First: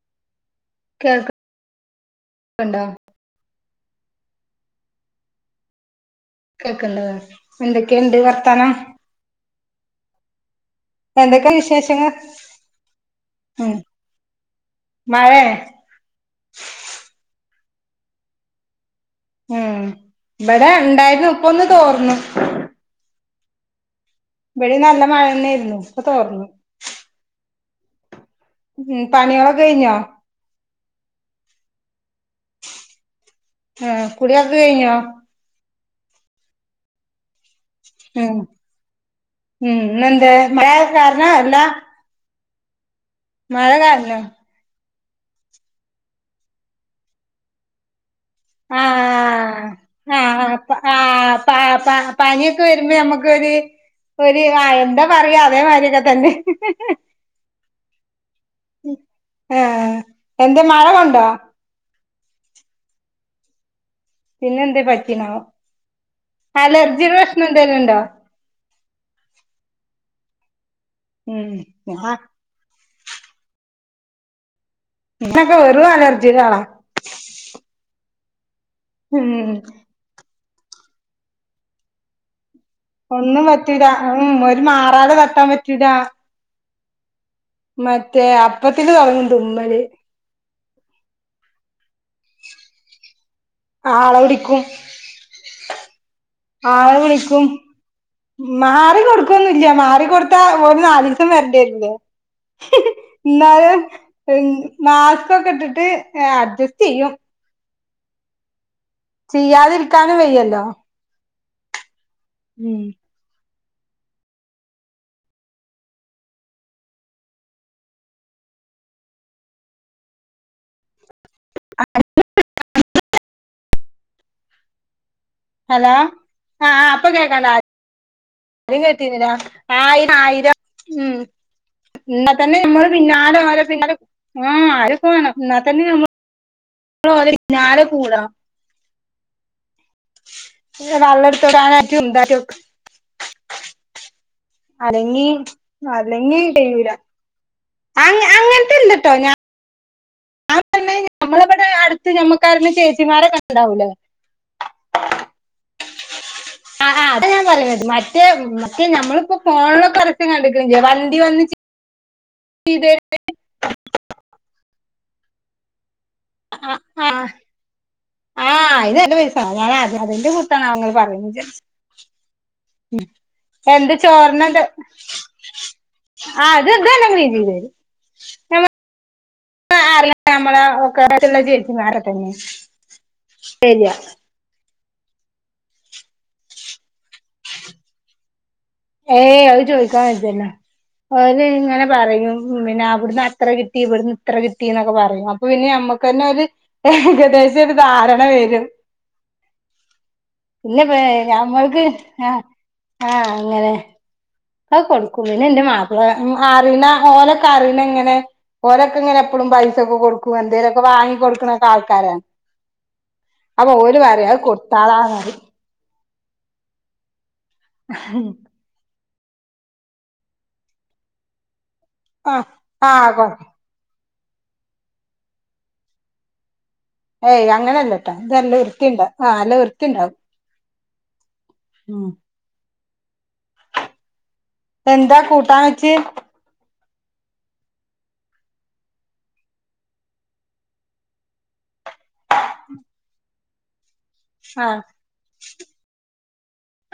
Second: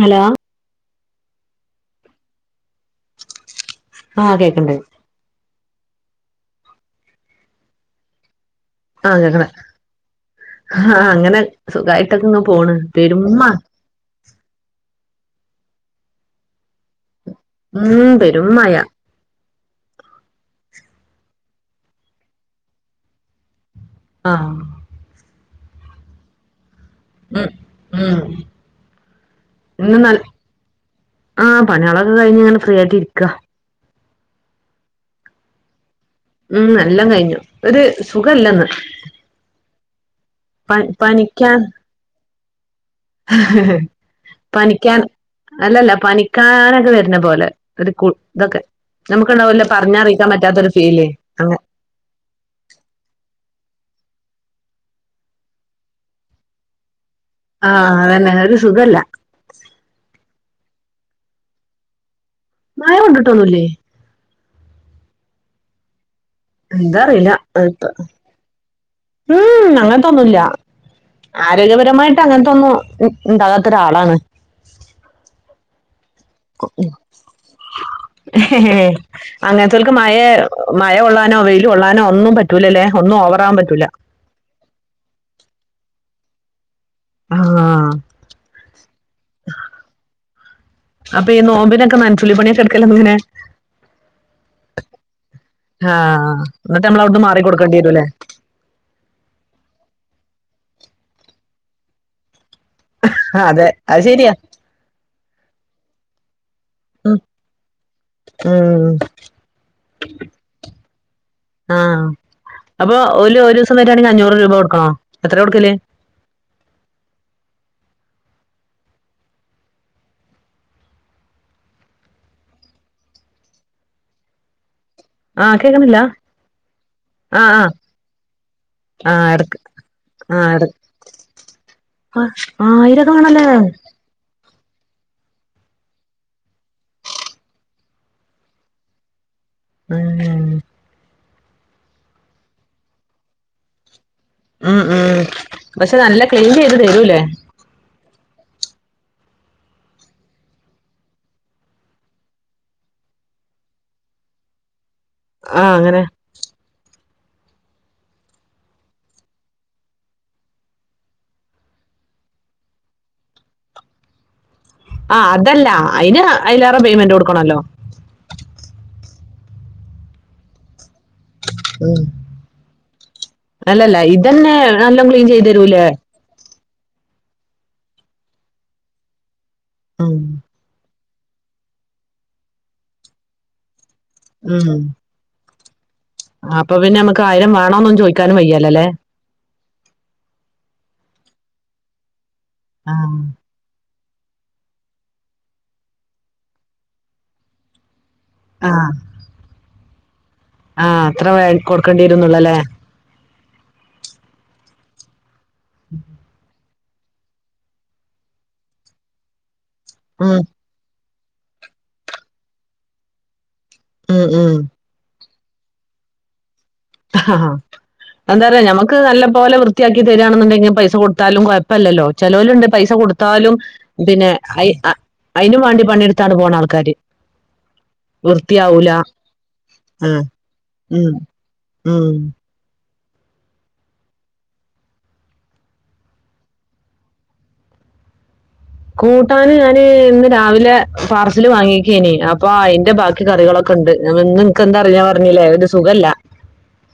Hello കേൾക് [inaudible] ണ്ടോ ആഹ് കേക്ക്ണ്ട് കേക്ക്ണ്ട് എന്തെക്കെണ്ട് വർത്താനം [unintelligible] ആഹ് അങ്ങനെ എന്തൊക്കെ വിശേഷങ്ങൾ സുഖായിട്ടൊക്കെ ഇങ്ങ് പോണ് പെരുമ്മ മഴെ ഉം പെരും മയ ഉം ഇബടെ ഇണ്ടായിരുന്നു ഇപ്പൊന്ന് തോർന്നു അഹ് ഇവ്ടി നല്ലെ മഴെന്നെയിരുന്നു ഇപ്പൊ തോർന്നു ഉം ഉം ഉം പണിയളൊക്കെ കഴിഞ്ഞോ ആ പണികളൊക്കെ കഴിഞ്ഞ്ങ്ങനെ ഫ്രീആയിട്ട് ഇരിക്കാ ഏഹ് കുളിയൊക്കെ കഴിഞ്ഞോ? ഉം നല്ലം കഴിഞ്ഞു ഒരു ഉം സുഖല്ലന്ന് ഉം ഇന്നെന്തേ മഴ പന് കാരണം അല്ല പനിക്കാൻ മഴ കാരണം പനിക്കാൻ അല്ലല്ലാ പനിക്കാനൊക്കെ വര്ന്ന പോലെ ഒര് കു ഇതൊക്കെ നമുക്ക്ണ്ടാവല്ലോ ആഹ് പറഞ്ഞറിയിക്കാൻ പറ്റാത്തൊരു ആഹ് ഫീലേ ആഹ് പ അങ്ങെ പ പനിയൊക്കെ വര്മ്പോ നമ്മ്ക്കൊര് ഒര് എന്താ പറയ അതേമാരിയൊക്കെ തന്നെ ആഹ് അതന്നെ ഒരുസുഖല്ലാ ഏഹ് എന്തേ മഴ കൊണ്ടോ മഴ കൊണ്ടുട്ടൊന്നുല്യേ പിന്നെ എന്ത് പറ്റീനോ അലർജിയുടെ പ്രശ്നം എന്തേലും ഉണ്ടോ ഉം ഉം അങ്ങനത്തൊന്നുല്ല ഉം ഞാ ആരോഗ്യപരമായിട്ട് അങ്ങനത്തൊന്നു ഉണ്ടാകാത്തൊരാളാണ് ഇൻക്കൊക്കെ വെറും അലർജിയുടെ ആളാ ഉം ഹെഹെഹെ ഉം അങ്ങനെത്തോൽ ക്ക് മഴ മഴ കൊള്ളാനോ വെയില് കൊള്ളാനോ ഒന്നും പറ്റൂലല്ലേ ഒന്നും പറ്റൂല ഉം ഉം ഒരു മാറാല തട്ടാൻ പറ്റൂല ആ മറ്റേ അപ്പത്തിന് തുടങ്ങും തുമ്മല് അപ്പ ഈ നോമ്പിനൊക്കെ നനച്ചുളി പണിക്കെടുക്കലെങ്ങനെ ആളെ വിളിക്കും ആഹ് ന്നട്ട് നമ്മള് അവിടുന്ന് മാറി കൊടുക്കേണ്ടി വരു അല്ലേ മാറികൊടുക്കൊന്നുല്ല മാറികൊടുത്താ ഓല് നാലീസം വരണ്ടിവരില്ലേ ആ അതെ എന്നാലും അത് ശരിയാ ഉം മാസ്ക്കൊക്കെ ഇട്ടിട്ട് ഏഹ് അഡ്ജസ്റ്റ് ചെയ്യും ഉം ആഹ് ചെയ്യാതിരിക്കാനും വയ്യല്ലോ ആഹ് ഉം അപ്പൊ ഓല് ഒരൂസം വരിയാണെങ്കിൽ അഞ്ഞൂറ് രൂപ കൊടുക്കണോ എത്ര കൊടുക്കല് അ [inaudible] ആ ഹലോ കേക്കണില്ല ആഹ് ആഹ് അപ്പ ആ കേക്കാല ആ ആദ്യം ആ കേട്ടീന്നില്ല എടുക്ക ആയിരം ആ ആയിരം എടുക്ക ഉം ഇന്നാ തന്നെ നമ്മള് ആയിരൊക്കെ പിന്നാലെ വേണല്ലേ ഓലെ പിന്നാലെ ആഹ് ആയിരക്കെ വേണം എന്നാൽ തന്നെ നമ്മ നമ്മള് ഓലെ പിന്നാലെ കൂടാ അതന്നെ വള്ളട്ത്തരാനായിട്ടും ഇണ്ടാക്കി നോക്ക ഉം ഉം അല്ലെങ്കി പക്ഷെ നല്ല ക്ലീൻ ചെയ്ത് തരൂലേ അ അങ്ങനത്തെ ഇല്ലട്ടോ ഞാ ആഹ് പറഞ്ഞെ നമ്മളെ ബടെ അടുത്ത് ഞമ്മക്കാരേലും ചേച്ചിമാരൊക്കെ ഇണ്ടാവൂലേ ആഹ് അങ്ങനെ ആഹ് ആഹ് അതാ ഞാൻ പറഞ്ഞത് മറ്റേ മറ്റേ ഞമ്മളിപ്പോ ഫോണിലൊക്കെ പരസ്യം കണ്ട്ക്ക്ണ്ല്ലേ വണ്ടി വന്ന് ചെയ്യും ഇതേ ആഹ് അതല്ല അയ്ന് ആഹ് അയിലേറെ പേയ്മെന്റ് ആഹ് കൊടുക്കണല്ലോ ആഹ് അതിന് നല്ല പൈസ വാണം ഞാനാ അ അതിന്റെ കുറിച്ചാണോ നിങ്ങൾ പറയുന്നെ വിചാരിച്ച് ഉം ഉം എന്ത് അല്ലല്ല ഇതന്നെ ചോർന്നത് നല്ല ക്ലീൻ ചെയ്ത് തരൂലേ ആഹ് ഇത് ത് നം ഇതിത് ആഹ് ആഹ് അറിയ ഉം. നമ്മള ഒക്കെടുത്തുള്ള ചേച്ചിമാരത്തന്നെ ശരിയാ ഉം ആഹ് അപ്പ പിന്നെ നമുക്ക് ആയിരം വേണന്നൊന്നും ചോദിക്കാനും വയ്യല്ല അല്ലേ ഏയ് അത് ചോയിക്കാൻ വജ്ജല്ലോ അവര് ഇങ്ങനെ പറയും ഉം പിന്നെ ആ. അവിടുന്ന് അത്ര കിട്ടി ഇവിടുന്ന് ഇത്ര കിട്ടിന്നൊക്കെ പറയും അപ്പൊ പിന്നെ നമ്മുക്ക് തന്നെ ഒരു ഏകദേശം ഒരു ധാര ണ വരും ആ. ആ പിന്നെക്കെ അത്ര വേ- ഞമ്മൾക്ക് കൊടുക്കേണ്ടി ആഹ് വരുന്നുള്ളല്ലേ ആഹ് അങ്ങനെ ആഹ് കൊടുക്കൂ പിന്നെ ഇന്റെ മാപ്പിള അറീന ഓലൊക്കെ അറീണ ഇങ്ങനെ ഓലൊക്കെ ഇങ്ങനെ എപ്പഴും പൈസൊക്കെ കൊടുക്കും ഉം. എന്തേലുമൊക്കെ വാങ്ങി കൊടുക്കണൊക്കെ ആൾക്കാരാ അപ്പൊ ഓല് ഉം. പറയും അത് ഉം. കൊടുത്താളാന്ന് പറയും ആഹ് എന്താറിയൊ ഞമ്മ ക്ക് നല്ലപോലെ വൃത്തിയാക്കി തരിയാണെന്നുണ്ടെങ്കി പൈസ കൊടുത്താലും കുഴപ്പല്ലല്ലോ ആഹ് ചെലോരുണ്ട് പൈസ ആഹ് കൊ കൊടുത്താലും പിന്നെ അയ് അതിനും വേണ്ടി പണിയെടുത്താണ്ട് പോണ ആൾക്കാര് ഏയ് അങ്ങനെല്ലട്ടാ ഇത് നല്ല വൃത്തിയാവൂല വൃത്തിയിണ്ട് ആഹ് നല്ല വൃത്തി ഉണ്ടാവും ഉം. ഉം ഉം എന്താ കൂട്ടാവെച്ച് കൂട്ടാന് ഞാന് ഇന്ന് രാവിലെ പാർസൽ വാങ്ങിക്കെന് അപ്പൊ അയിന്റെ ബാക്കി കറികളൊ ക്കെണ്ട് ഞ നിക്കെന്താ ആഹ് അറിയില്ല പറഞ്ഞല്ലേ ഒരു സുഖല്ല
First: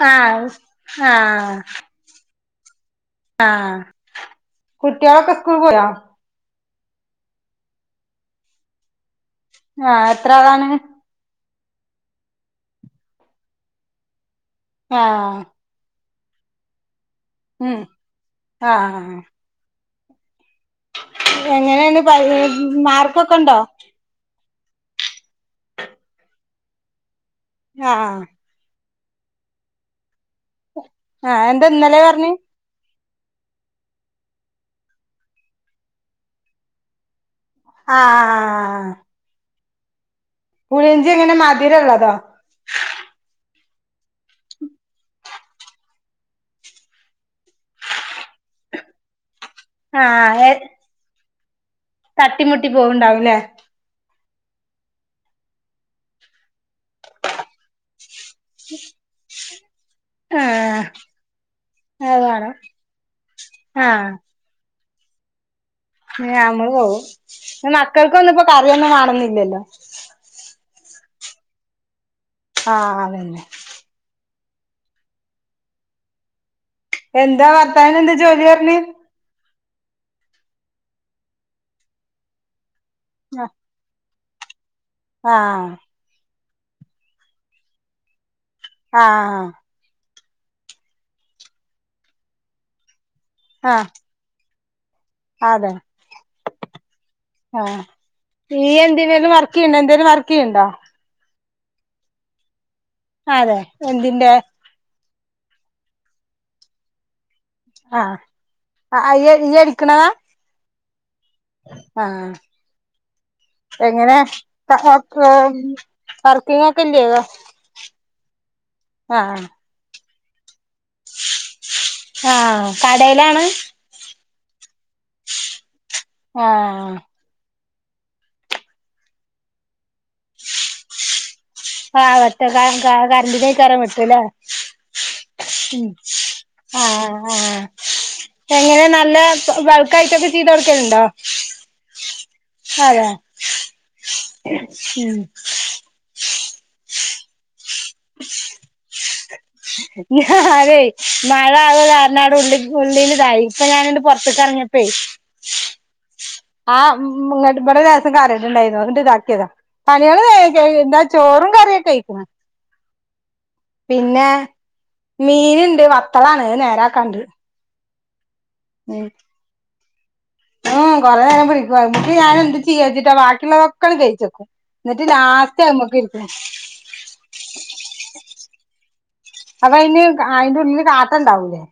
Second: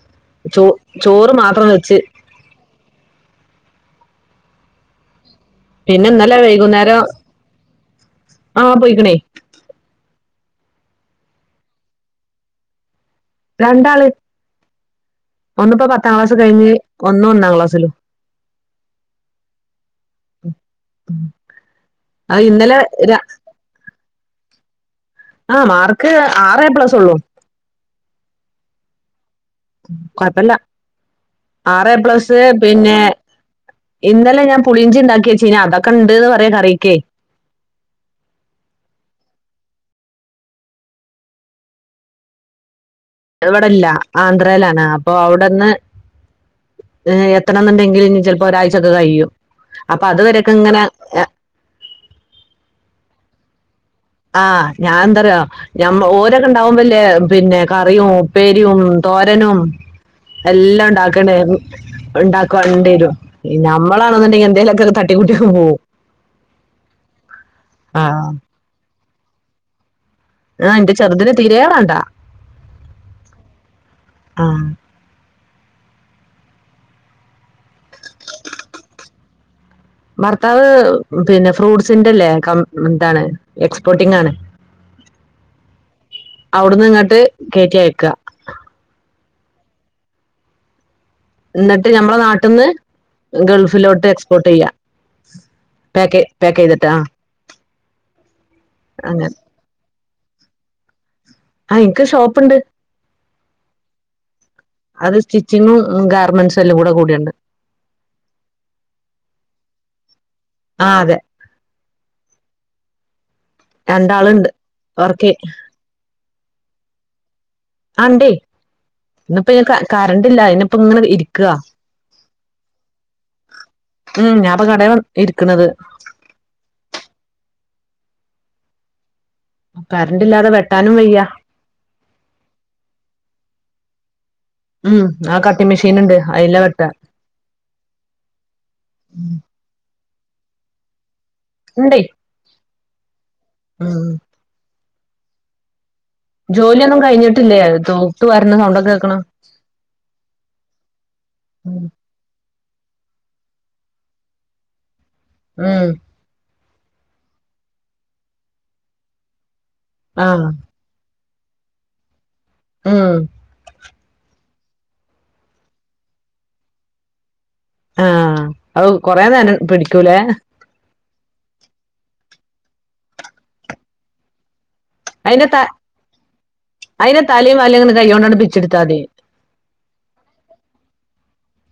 ആഹ് ചോ ചോറ് ആഹ് മാത്രം വെച്ച് ആഹ് കുട്ടികളൊക്കെ സ്കൂൾ പോയോ പിന്നിന്നലെ വൈകുന്നേരം ആഹ് പോയിക്കണേ ആഹ് എത്ര ആളാണ് രണ്ടാള് ആഹ് ഒന്നിപ്പോ പത്താം ക്ലാസ് കഴിഞ്ഞ് ഒന്ന് ഒന്നാം ഉം ക്ലാസ്സിലും ആഹ് ഉം എങ്ങനെയന്ന് പറയ് ര- മാർക്കൊക്കെ ഉണ്ടോ ആഹ് മാർക്ക് ആറേ പ്ലസ് ഉള്ളൂ ആഹ് കുഴപ്പില്ല ആഹ് എന്താ ആറ് ഇന്നലെ എ പറഞ്ഞ് പ്ലസ് പിന്നെ ഇന്നലെ ഞാൻ പുളിഞ്ചി ഉണ്ടാക്കിയച്ചീന അതൊക്കെ ഉണ്ട്ന്ന് പറയാ കറിക്കെ ആഹ് ആഹ് ആഹ് ആഹ് ആഹ് പുളിഞ്ചി എങ്ങനെ മതിരം ഉള്ളതോ ത് ഇവിടെല്ല ആന്ധ്രയിലാണ് അപ്പൊ അവിടുന്ന് ഏഹ് എത്തണന്നുണ്ടെങ്കിൽ ഇനി ചിലപ്പോ ഒരാഴ്ചൊക്കെ കഴിയും അപ്പൊ ആഹ് അതുവരെയൊക്കെ ഇങ്ങനെ തട്ടിമുട്ടി പോകണ്ടാവുംല്ലേ ആഹ് ഞാനെന്താറിയൊ ഞമ്മ ഓരൊക്കെ ഉണ്ടാവുമ്പല്ലേ പിന്നെ കറിയും ഉപ്പേരിയും തോരനും ആഹ് എല്ലാം ഉണ്ടാക്കണയിരുന്നു അത് വേണം ഉണ്ടാക്കാണ്ടിരും ആഹ് നമ്മളാണെന്നുണ്ടെങ്കിൽ എന്തെങ്കിലുമൊക്കെ തട്ടിക്കുട്ടി പോകും നമ്മള് പോവും ആ മക്കൾക്കൊന്നും ഇപ്പോ കറിയൊന്നും വേണന്നില്ലല്ലോ ആഹ് എന്റെ ചെറുതിന് തീരേ വേണ്ടാ ആഹ് അതന്നെ ആഹ് എന്താ ഭർത്താവിനെ എന്താ ജോലി പറഞ്ഞെ ഭർത്താവ് പിന്നെ ഫ്രൂട്ട്സിന്റെല്ലേ കം എന്താണ് എക്സ്പോർട്ടിംങ് ആണ് ആഹ് അവിടുന്ന് ഇങ്ങോട്ട് കയറ്റി അയക്ക ആഹ് എന്നിട്ട് ഞമ്മടെ നാട്ടിന്ന് ആഹ് ഗൾഫിലോട്ട് എക്സ്പോർട്ട് ചെയ്യാ അതെ പാക്കേ പാക്ക് ചെയ്തിട്ടാ അങ്ങനെ ക്കെന്നെ എന്തേലും വർക്കെയിണ്ട ആഹ് എനിക്ക് ഷോപ്പ്ണ്ട് അതെ എന്തിന്റെ അത് സ്റ്റിച്ചിങ്ങും ഗാർമെന്റ്സും എല്ലാം കൂടെ കൂടിയുണ്ട് ആഹ് അ ഇയ്യ് അടിക്കണതാ ആഹ് അതെ ആഹ് എങ്ങനെ രണ്ടാളുണ്ട് ആഹ് ക് വർക്ക് വർക്കിങ്ങക്കെ ഇല്ലെ ആ ണ്ടേ ഇന്നിപ്പോ ഇ ക കറണ്ടില്ല ഇന്ന് ഇപ്പൊ ഇങ്ങനെ ഇരിക്കാ ആഹ് കടയിലാണ് ഉം ഞാപ്പാ കടേലാ ഇരിക്കുന്നത് ആഹ് കരണ്ടില്ലാതെ വെട്ടാനും വയ്യ ആഹ് കഷ്ടകാലം [unintelligible] വെട്ടും ല്ലേ ഉം ആ കട്ടിംഗ് ഉം മെഷീൻ ഉണ്ട് അതില വെട്ടാ ആഹ് ആഹ് എങ്ങനെ നല്ല ബൾക്കായിട്ടൊക്കെ ചെയ്തു കൊടുക്കലുണ്ടോ ഇണ്ടേ ആരാ ഉം [inaudible] ജോലിയൊന്നും കഴിഞ്ഞിട്ടില്ലേ തൂത്ത് വാരുന്ന സൗണ്ടൊക്കെ കേക്കണ് ഞാനേ മഴ [unintelligible] കാര [unintelligible] ഉള്ളിക്ക് ഉള്ളിലിതായി ഇപ്പ ഞാനങ്ങട്ട് പുറത്തേക്കെറങ്ങിയപ്പഴേ ഉം ആഹ് ഇങ്ങട്ട് ഇവ്ടെ ലേശം [unintelligible] അന്നിട്ട് ഇതാക്കിയതാ പണികള് ആഹ് വേഗം കഴിയും എന്താ ചോറും കറിയൊക്ക ആയിക്ക്‌ ണ് ആഹ് പിന്നെ മീൻണ്ട് വത്തളാണ് അത് നേരാക്കാണ്ട് ആഹ് അത് ഉം കൊറേ നേരം പിടിക്കൂലേ ഉം കൊറെ നേരം പിടിക്കും അന്നിട്ട് ഞാൻ എന്ത് ചെയ്യാച്ചിട്ടാ ബാക്കിയുള്ളതൊക്കങ്ങ് വെയിച്ചു വെക്കും എന്നിട്ട് അതിന്റെ ത ലാസ്റ്റ് അതിന്റെ തലയും വാലും ഇങ്ങനെ കൈ കൊണ്ടാണ്ട് പിച്ചെടുത്താ മതി [unintelligible] അപ്പൊ അതിന് അയിന്റെ ഉള്ളില് കാട്ടണ്ടാവൂല്ലേ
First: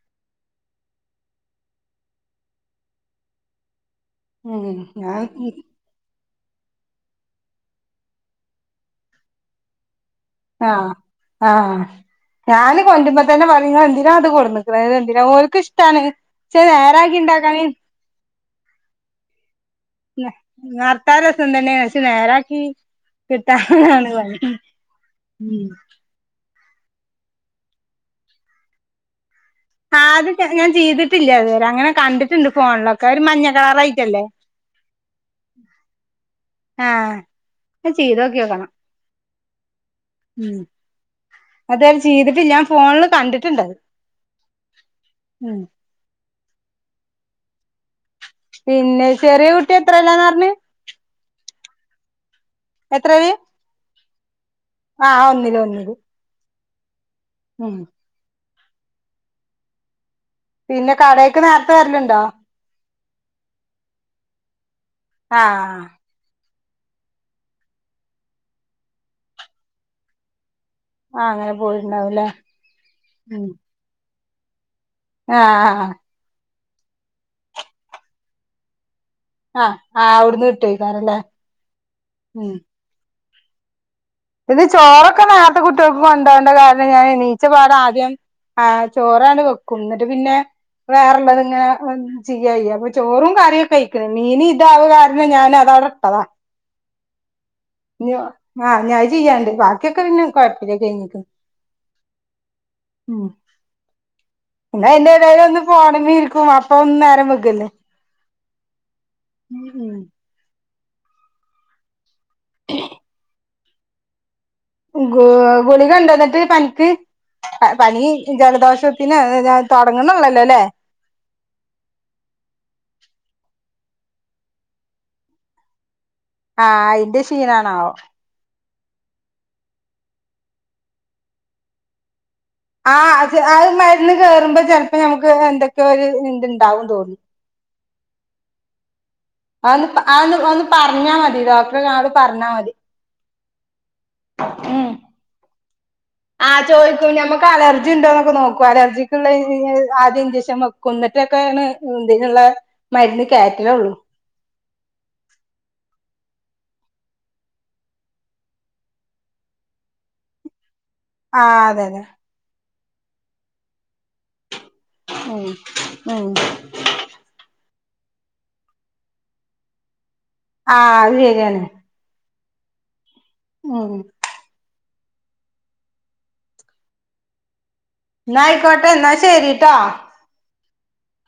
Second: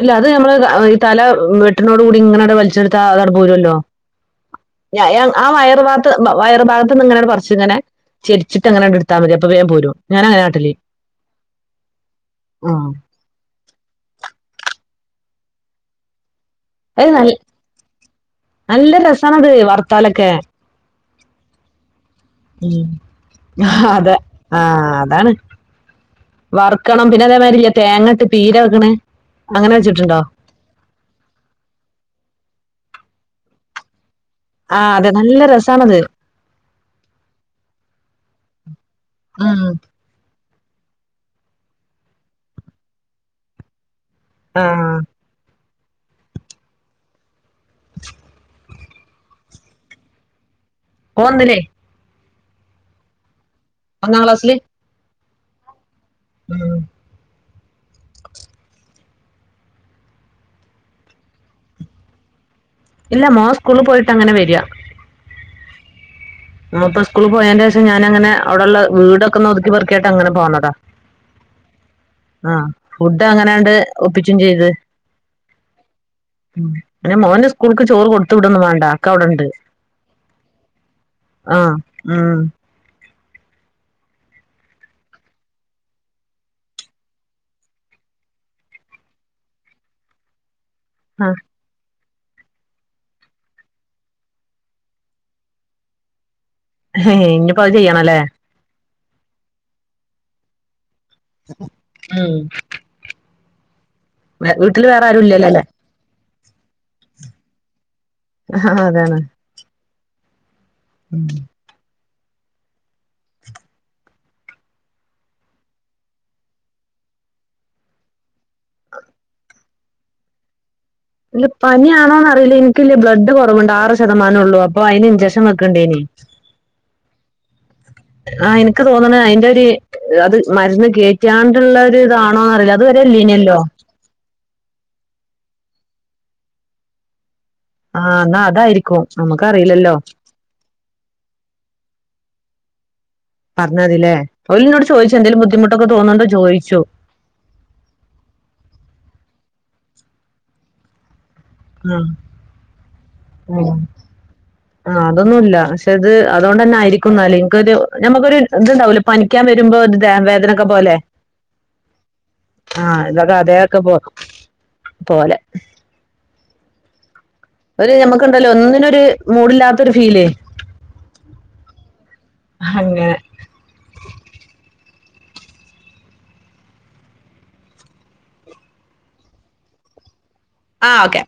ഇല്ല അത് നമ്മള് ഈ തല വെട്ടനോട് കൂടി ഇങ്ങനടു വലിച്ചെടുത്താ അതാട് പോരുവല്ലോ ഉം ഞ ഞാൻ ആ വയറു ഭാഗ ത്ത് വയർ ഭാഗത്ത് നിന്ന് ഇങ്ങനെങ്ങട് പറിച്ച് ഇങ്ങനെ ചരിച്ചിട്ടങ്ങനങ്ങട് എടുത്താ മതി അപ്പ വേഗം പോരും ഞാൻ അങ്ങനെ കാട്ടല് ആഹ് ആഹ് ഞാന് കൊണ്ട്രുമ്പോ പറയും ഇങ്ങളെന്തിനാ അത് കൊടുന്നിക്കണേ എന്തിനാ ഓല്ക്ക് ഇഷ്ടാണ് പക്ഷെ അത് നേരാക്കി നല്ല ഇണ്ടാക്കാന് നല്ല രസാണത് വറു ന്നെ വറുത്താ രസ ണ്ടല്ലേ പക്ഷെ നേരാ ഉം ആഹ് അതെ ആഹ് അതാണ് ഉം വറക്കണം പിന്നെ അതേമാരില്ലെ തേങ്ങട്ട് പീര വെക്കണ് അങ്ങനെ വെച്ചിട്ടുണ്ടോ പക്ഷെ ഞാൻ ചെയ്തിട്ടില്ല അതുവരെ അങ്ങനെ കണ്ടിട്ടുണ്ട് ഫോണിലൊക്കെ ഒര് മഞ്ഞ കളറായിട്ടല്ലേ ആഹ് അതെ നല്ല രസാണത് ആഹ് അത് ചെയ്തോക്കി നോക്കണം ഉം ഉം അതത് ചെയ്തിട്ടില്ല ഫോണില് കണ്ടിട്ടുണ്ടത് ആഹ് ആഹ് ഉം പിന്നെ ചെറിയ കുട്ടി എത്രയിലാന്നാ പറഞ്ഞ് ഓവന്നില്ലേ എത്രയില് ഒന്നാ ക്ലാസില് ആഹ് ഒന്നില് ഒന്നില് ഉം ഉം പിന്നെ കടെക്ക് നേരത്തെ വരലുണ്ടോ ഇല്ല മോൻ സ്കൂളി പോയിട്ട് അങ്ങനെ വര ആഹ് മൊപ്പം സ്കൂള് പോയെനെഷം ഞാനങ്ങനെ അവിടെള്ള വീടൊക്കെ ഒതുക്കി പെറുക്കി അങ്ങനെ പോന്നതാ ആഹ് അങ്ങനെ പോയിട്ടുണ്ടാവുംല്ലേ ആഹ് ഫുഡ് ഉം അങ്ങനെയണ്ട് ഒപ്പിച്ചു ചെയ്ത് ആഹ് ഉം അനെ മോന്റെ സ്കൂൾക്ക് ചോറ് കൊടുതുവിടുന്നു വേണ്ട ആക്കെ ഇവിടെണ്ട് ആഹ് ആ അവിടുന്ന് കിട്ടോയ്‌ക്കാരല്ലേ ആഹ് ഉം ഇത് ചോറൊക്കെ നോരത്തെ കുട്ട്യേക്ക് കോണ്ടാവേണ്ട കാരണം ഞാൻ നീച്ച പാട് ആദ്യം ആഹ് ചോറാണ്ട്. വെക്കും എന്നിട്ട് പിന്നെ ആഹ് വേറെള്ളത് ഇങ്ങനെ ചെയ്യയ്യ അപ്പൊ ചോറും കറിക്കെയ്ക്കുന് മീന് ഇതാവാരണം ഞാൻ അതവിടട്ടതാ ഹ് ഇനിയിപ്പോ അത് ചെയ്യണല്ലേ ആഹ് ഞ ചെയ്യാണ്ട് ബാക്കിയൊക്കെ പിന്നെ കുയപ്പില്ല കഴിഞ്ഞിക്ക്‌ ഉം ഉം വീട്ടില് എന്നാ വേറെ ആരും അയ്‌ന്റെടേലൊന്നു ഇല്ലല്ലോല്ലേ പോണം ഇരിക്കും അപ്പം നേരം വേകല്ലേ ആഹ് അതാണ് ഉം ഉം ഉം [inaudible] ഗെ ഗുളിക ണ്ട ന്നിട്ട് പനിക്ക് പനി ജലദോഷത്തിന് ഞാൻ തുടങ്ങണള്ളല്ലോ ല്ലേ ല്ല പനിയാണോന്നറില്ല എൻക്ക്ല് ബ്ലഡ്കുറവുണ്ട് ആറ് ശതമാനള്ളൂ അപ്പൊ അയിന് ഇഞ്ചെക്ഷൻ വെക്കണ്ടേനി ആഹ് അയിന്റെ ക്ഷീണാണോ ആഹ് എനിക്ക് തോന്നണ അയിന്റെരു അത് മരുന്ന് കേറ്റാ ള്ള ഇതാണോന്ന് അറിയില്ല അതെരെ ഇല്ലേനല്ലോ ന്ന് കേറുമ്പോ ചിലപ്പോ നമുക്ക് എന്തൊക്കെ ഒരു ഇതു ഉണ്ടാവും തോന്ന്‌ ആഹ് എന്നാ അതായിരിക്കും നമ്മുക്കറിയില്ലല്ലോ അന്ന് വന്ന് പറഞ്ഞാ മതി ഡോക്ടറെട് പറഞ്ഞാ മതി പറഞ്ഞാതില്ലേ ഓല്നോട് ഉം ചോയിച്ചു എന്തെലും ബുദ്ധിമുട്ടൊക്ക തോന്നുണ്ടോ ചോയിച്ചു ക്കെ അലർജിണ്ടോന്നൊക്കെ നോക്കു അലർജിക്ക്ള്ള ആദ്യ ഇഞ്ചെക്ഷൻ വെക്കു എന്നി ക്കെയാണ് ആഹ് എന്തിനുള്ള മരുന്ന് ഉം കെറ്റലുള്ളു ആഹ് അതൊന്നുല്ല ക്ഷെ അത് അതുകൊണ്ടന്നെയിരിക്കും എന്നാല് ഇൻക്കൊരു നമുക്കൊരു ഇതുണ്ടാവല പനിക്കാ വരുമ്പോ ഇതെ വേദനൊക്കെ പോലെ ആഹ് അതെ അതെ ആഹ് ഇതൊക്കെ അതേൊക്കെ പോലെ ഉം ഉം ഒരു നമുക്ക്ണ്ടല്ലോ ഒന്നിനോരു മൂഡില്ലാതൊരു ഫീല്. ആഹ് അത് ശരിയാണ്. അങ്ങനെ. ഉം. ഇന്നായിക്കോട്ടെ ഇന്നാശരിട്ടോ. ആ ഓക്കെ